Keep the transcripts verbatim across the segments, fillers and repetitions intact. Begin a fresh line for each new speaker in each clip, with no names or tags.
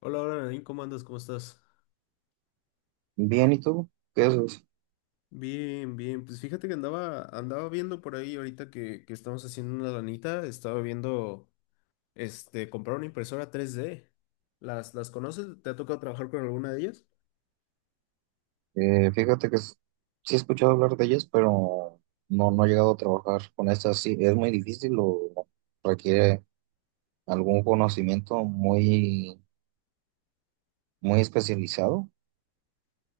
Hola, hola, Nadine, ¿cómo andas? ¿Cómo estás?
Bien, ¿y tú? ¿Qué haces?
Bien, bien. Pues fíjate que andaba, andaba viendo por ahí ahorita que, que estamos haciendo una lanita, estaba viendo, este, comprar una impresora tres d. ¿Las, las conoces? ¿Te ha tocado trabajar con alguna de ellas?
Eh, fíjate que s- sí he escuchado hablar de ellas, pero no, no he llegado a trabajar con estas. Sí, es muy difícil o requiere algún conocimiento muy, muy especializado.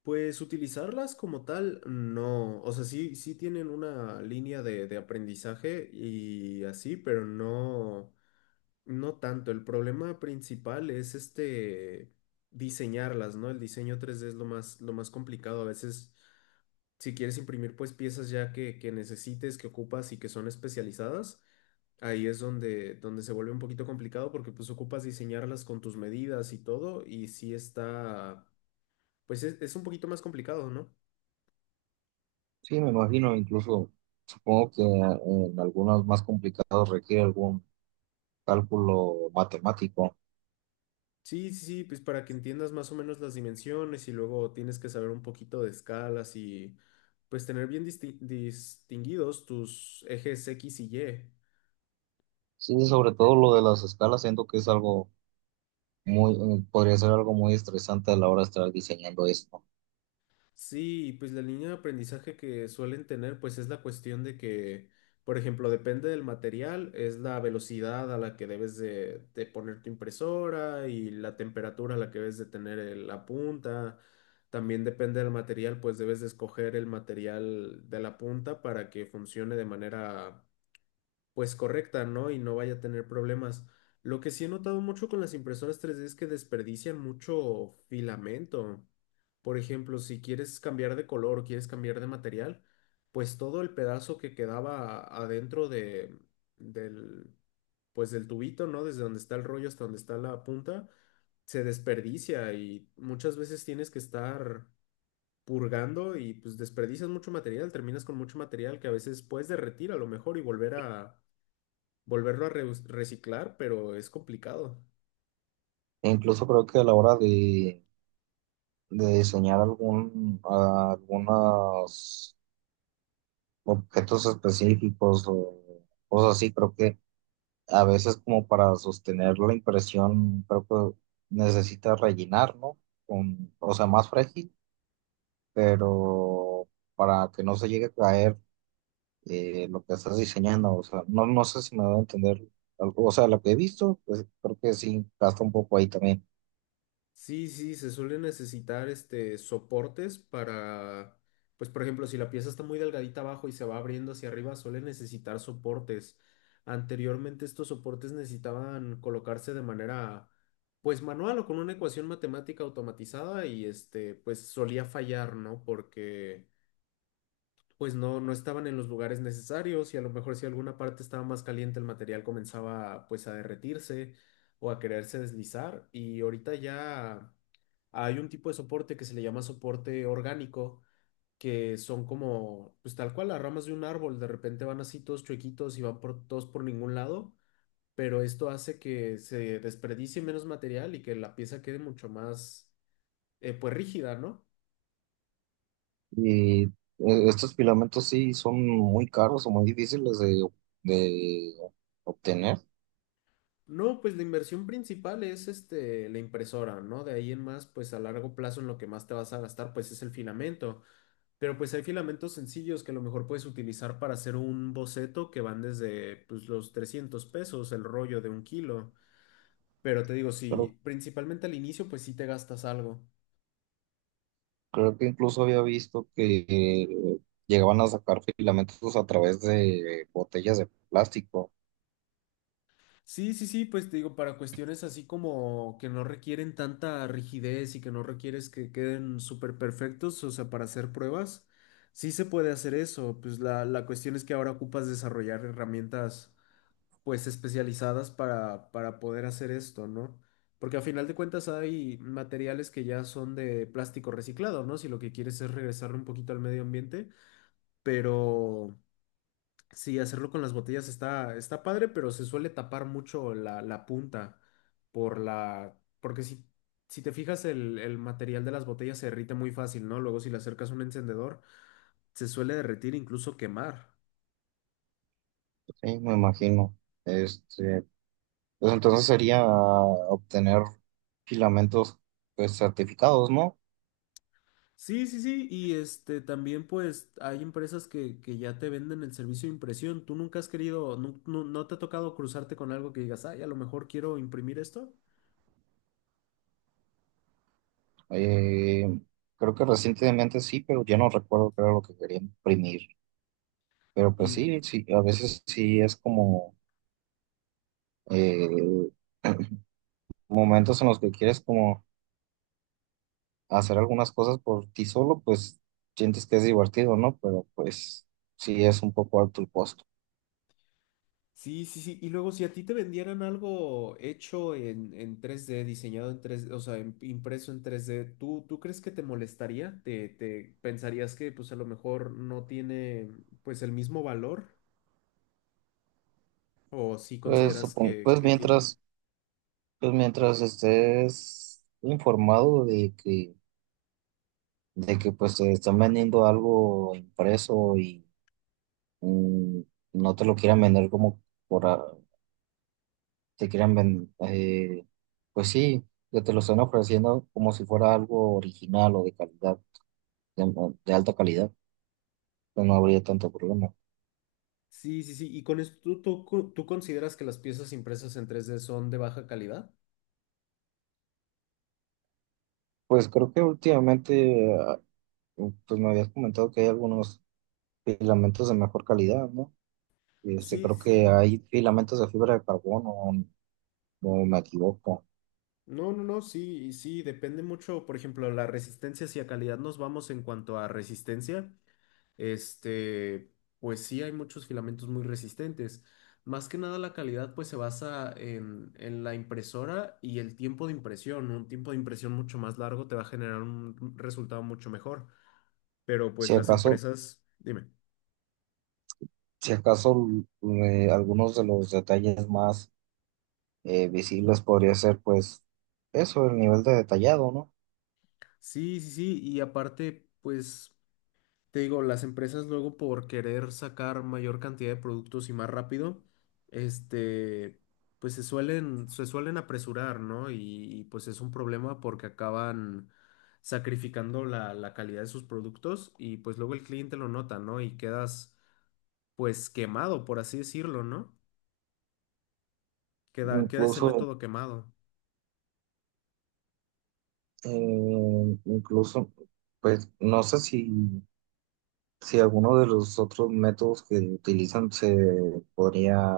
Pues utilizarlas como tal, no. O sea, sí, sí tienen una línea de, de aprendizaje y así, pero no, no tanto. El problema principal es este diseñarlas, ¿no? El diseño tres d es lo más, lo más complicado. A veces, si quieres imprimir pues piezas ya que, que necesites, que ocupas y que son especializadas, ahí es donde, donde se vuelve un poquito complicado porque pues ocupas diseñarlas con tus medidas y todo y sí está, pues es, es un poquito más complicado, ¿no?
Sí, me imagino, incluso supongo que en algunos más complicados requiere algún cálculo matemático.
Sí, sí, sí, pues para que entiendas más o menos las dimensiones y luego tienes que saber un poquito de escalas y pues tener bien disti- distinguidos tus ejes X y Y.
Sí, sobre todo lo de las escalas, siento que es algo muy, eh, podría ser algo muy estresante a la hora de estar diseñando esto.
Sí, y pues la línea de aprendizaje que suelen tener, pues es la cuestión de que, por ejemplo, depende del material, es la velocidad a la que debes de, de poner tu impresora y la temperatura a la que debes de tener el- la punta. También depende del material, pues debes de escoger el material de la punta para que funcione de manera pues correcta, ¿no? Y no vaya a tener problemas. Lo que sí he notado mucho con las impresoras tres D es que desperdician mucho filamento. Por ejemplo, si quieres cambiar de color, quieres cambiar de material, pues todo el pedazo que quedaba adentro de, del, pues del tubito, ¿no? Desde donde está el rollo hasta donde está la punta, se desperdicia y muchas veces tienes que estar purgando y pues desperdicias mucho material, terminas con mucho material que a veces puedes derretir a lo mejor y volver a volverlo a reus- reciclar, pero es complicado.
E incluso creo que a la hora de de diseñar algún, a- algunos objetos específicos o cosas así. Creo que a veces, como para sostener la impresión, creo que necesita rellenar, ¿no? Con, o sea, más frágil, pero para que no se llegue a caer eh, lo que estás diseñando. O sea, no, no sé si me voy a entender algo. O sea, lo que he visto, pues creo que sí, gasta un poco ahí también.
Sí, sí, se suelen necesitar este soportes para, pues por ejemplo, si la pieza está muy delgadita abajo y se va abriendo hacia arriba, suelen necesitar soportes. Anteriormente estos soportes necesitaban colocarse de manera, pues manual o con una ecuación matemática automatizada y este, pues solía fallar, ¿no? Porque pues no, no estaban en los lugares necesarios y a lo mejor si alguna parte estaba más caliente el material comenzaba pues a derretirse o a quererse deslizar y ahorita ya hay un tipo de soporte que se le llama soporte orgánico, que son como pues tal cual las ramas de un árbol, de repente van así todos chuequitos y van por, todos por ningún lado, pero esto hace que se desperdicie menos material y que la pieza quede mucho más eh, pues rígida, ¿no?
Y eh, estos filamentos sí son muy caros o muy difíciles de, de obtener,
No, pues la inversión principal es este, la impresora, ¿no? De ahí en más, pues a largo plazo en lo que más te vas a gastar, pues es el filamento. Pero pues hay filamentos sencillos que a lo mejor puedes utilizar para hacer un boceto que van desde pues los trescientos pesos, el rollo de un kilo. Pero te digo,
pero
si principalmente al inicio, pues sí te gastas algo.
creo que incluso había visto que eh, llegaban a sacar filamentos a través de botellas de plástico.
Sí, sí, sí, pues te digo, para cuestiones así como que no requieren tanta rigidez y que no requieres que queden súper perfectos, o sea, para hacer pruebas, sí se puede hacer eso. Pues la, la cuestión es que ahora ocupas desarrollar herramientas pues especializadas para, para poder hacer esto, ¿no? Porque a final de cuentas hay materiales que ya son de plástico reciclado, ¿no? Si lo que quieres es regresarle un poquito al medio ambiente, pero. Sí, hacerlo con las botellas está, está padre, pero se suele tapar mucho la, la punta por la, porque si, si te fijas el, el material de las botellas se derrite muy fácil, ¿no? Luego si le acercas un encendedor, se suele derretir, incluso quemar.
Sí, me imagino. Este, pues entonces sería obtener filamentos pues certificados, ¿no?
Sí, sí, sí, y este también pues hay empresas que, que ya te venden el servicio de impresión. ¿Tú nunca has querido, nu- nu- no, te ha tocado cruzarte con algo que digas, ay, a lo mejor quiero imprimir esto?
Eh, Creo que recientemente sí, pero ya no recuerdo qué era lo que quería imprimir. Pero pues sí, sí, a veces sí es como eh, momentos en los que quieres como hacer algunas cosas por ti solo, pues sientes que es divertido, ¿no? Pero pues sí es un poco alto el costo.
Sí, sí, sí. Y luego, si a ti te vendieran algo hecho en, en tres D, diseñado en tres D, o sea, en- impreso en tres D, ¿tú, tú crees que te molestaría? ¿Te, te pensarías que pues a lo mejor no tiene pues el mismo valor? ¿O sí
Pues
consideras
supon-
que,
pues
que tiene?
mientras, pues mientras estés informado de que, de que pues te están vendiendo algo impreso y mm, no te lo quieran vender como por, a- te quieran vender, pues sí, que te lo están ofreciendo como si fuera algo original o de calidad, de de alta calidad, pues no habría tanto problema.
Sí, sí, sí. ¿Y con esto tú, tú, co- tú consideras que las piezas impresas en tres D son de baja calidad?
Pues creo que últimamente, ah, pues me habías comentado que hay algunos filamentos de mejor calidad, ¿no? Este,
Sí,
creo
sí,
que
sí.
hay filamentos de fibra de carbono, o no me equivoco.
No, no, no, sí, y sí, depende mucho, por ejemplo, la resistencia, si a calidad nos vamos en cuanto a resistencia. Este, pues sí, hay muchos filamentos muy resistentes. Más que nada la calidad pues se basa en, en la impresora y el tiempo de impresión. Un tiempo de impresión mucho más largo te va a generar un resultado mucho mejor. Pero
Si
pues las
acaso,
empresas, dime.
si acaso eh, algunos de los detalles más eh, visibles podría ser, pues, eso, el nivel de detallado, ¿no?
Sí, sí, sí. Y aparte, pues. Te digo, las empresas luego por querer sacar mayor cantidad de productos y más rápido, este, pues se suelen, se suelen apresurar, ¿no? Y, y, pues es un problema porque acaban sacrificando la, la calidad de sus productos y pues luego el cliente lo nota, ¿no? Y quedas pues quemado, por así decirlo, ¿no? Queda, queda ese
Incluso,
método quemado.
eh, incluso, pues, no sé si. Si alguno de los otros métodos que utilizan se podría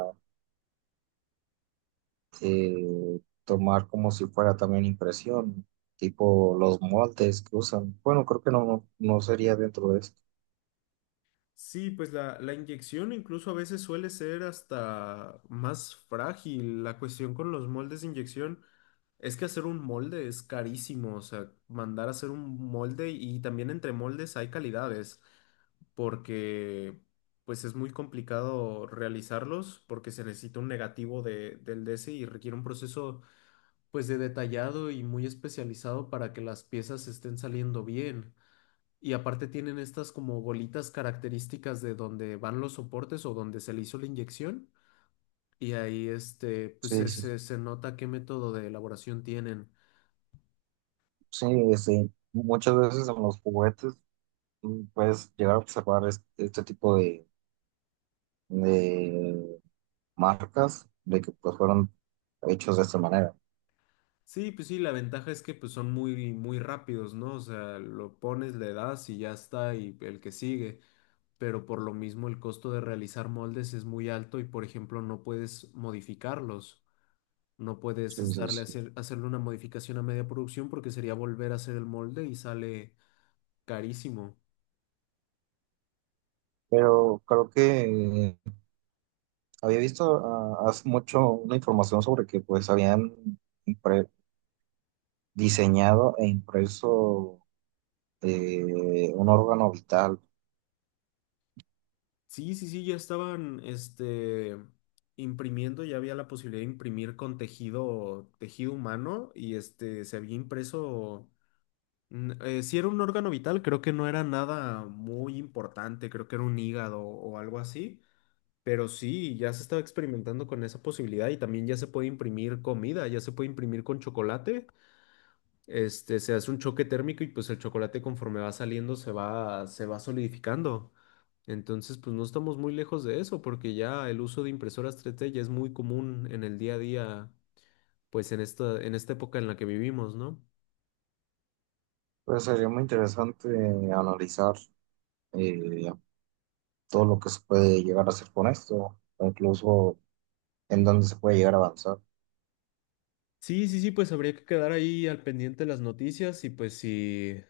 eh, tomar como si fuera también impresión, tipo los moldes que usan. Bueno, creo que no, no no sería dentro de esto.
Sí, pues la, la inyección incluso a veces suele ser hasta más frágil. La cuestión con los moldes de inyección es que hacer un molde es carísimo, o sea, mandar a hacer un molde y también entre moldes hay calidades, porque pues es muy complicado realizarlos porque se necesita un negativo de, del D C y requiere un proceso pues de detallado y muy especializado para que las piezas estén saliendo bien. Y aparte tienen estas como bolitas características de donde van los soportes o donde se le hizo la inyección. Y ahí este, pues
Sí,
se,
sí.
se- se nota qué método de elaboración tienen.
Sí, este, muchas veces en los juguetes mm, puedes llegar a observar es- este tipo de, de marcas de que pues fueron hechos de esta manera.
Sí, pues sí, la ventaja es que pues son muy, muy rápidos, ¿no? O sea, lo pones, le das y ya está, y el que sigue. Pero por lo mismo el costo de realizar moldes es muy alto y por ejemplo no puedes modificarlos. No puedes
Sí, sí,
estarle
sí.
hacer, hacerle una modificación a media producción porque sería volver a hacer el molde y sale carísimo.
Pero creo que había visto, ah, hace mucho una información sobre que pues habían impre- diseñado e impreso eh, un órgano vital.
Sí, sí, sí, ya estaban, este, imprimiendo, ya había la posibilidad de imprimir con tejido, tejido humano y este, se había impreso, mm, eh, si era un órgano vital, creo que no era nada muy importante, creo que era un hígado o algo así, pero sí, ya se estaba experimentando con esa posibilidad y también ya se puede imprimir comida, ya se puede imprimir con chocolate. este, se hace un choque térmico y pues el chocolate conforme va saliendo se va, se va solidificando. Entonces, pues no estamos muy lejos de eso, porque ya el uso de impresoras tres D ya es muy común en el día a día, pues en esta, en esta época en la que vivimos, ¿no?
Pues sería muy interesante analizar eh, todo lo que se puede llegar a hacer con esto, o incluso en dónde se puede llegar a avanzar.
Sí, sí, sí, pues habría que quedar ahí al pendiente de las noticias y pues si,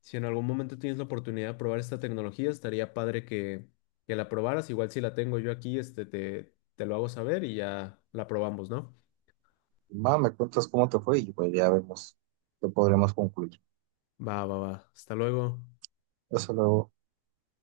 si en algún momento tienes la oportunidad de probar esta tecnología, estaría padre que, que la probaras. Igual si la tengo yo aquí, este, te, te lo hago saber y ya la probamos, ¿no?
Va, me cuentas cómo te fue y pues ya vemos qué podremos concluir.
Va, va, va. Hasta luego.
Hasta luego.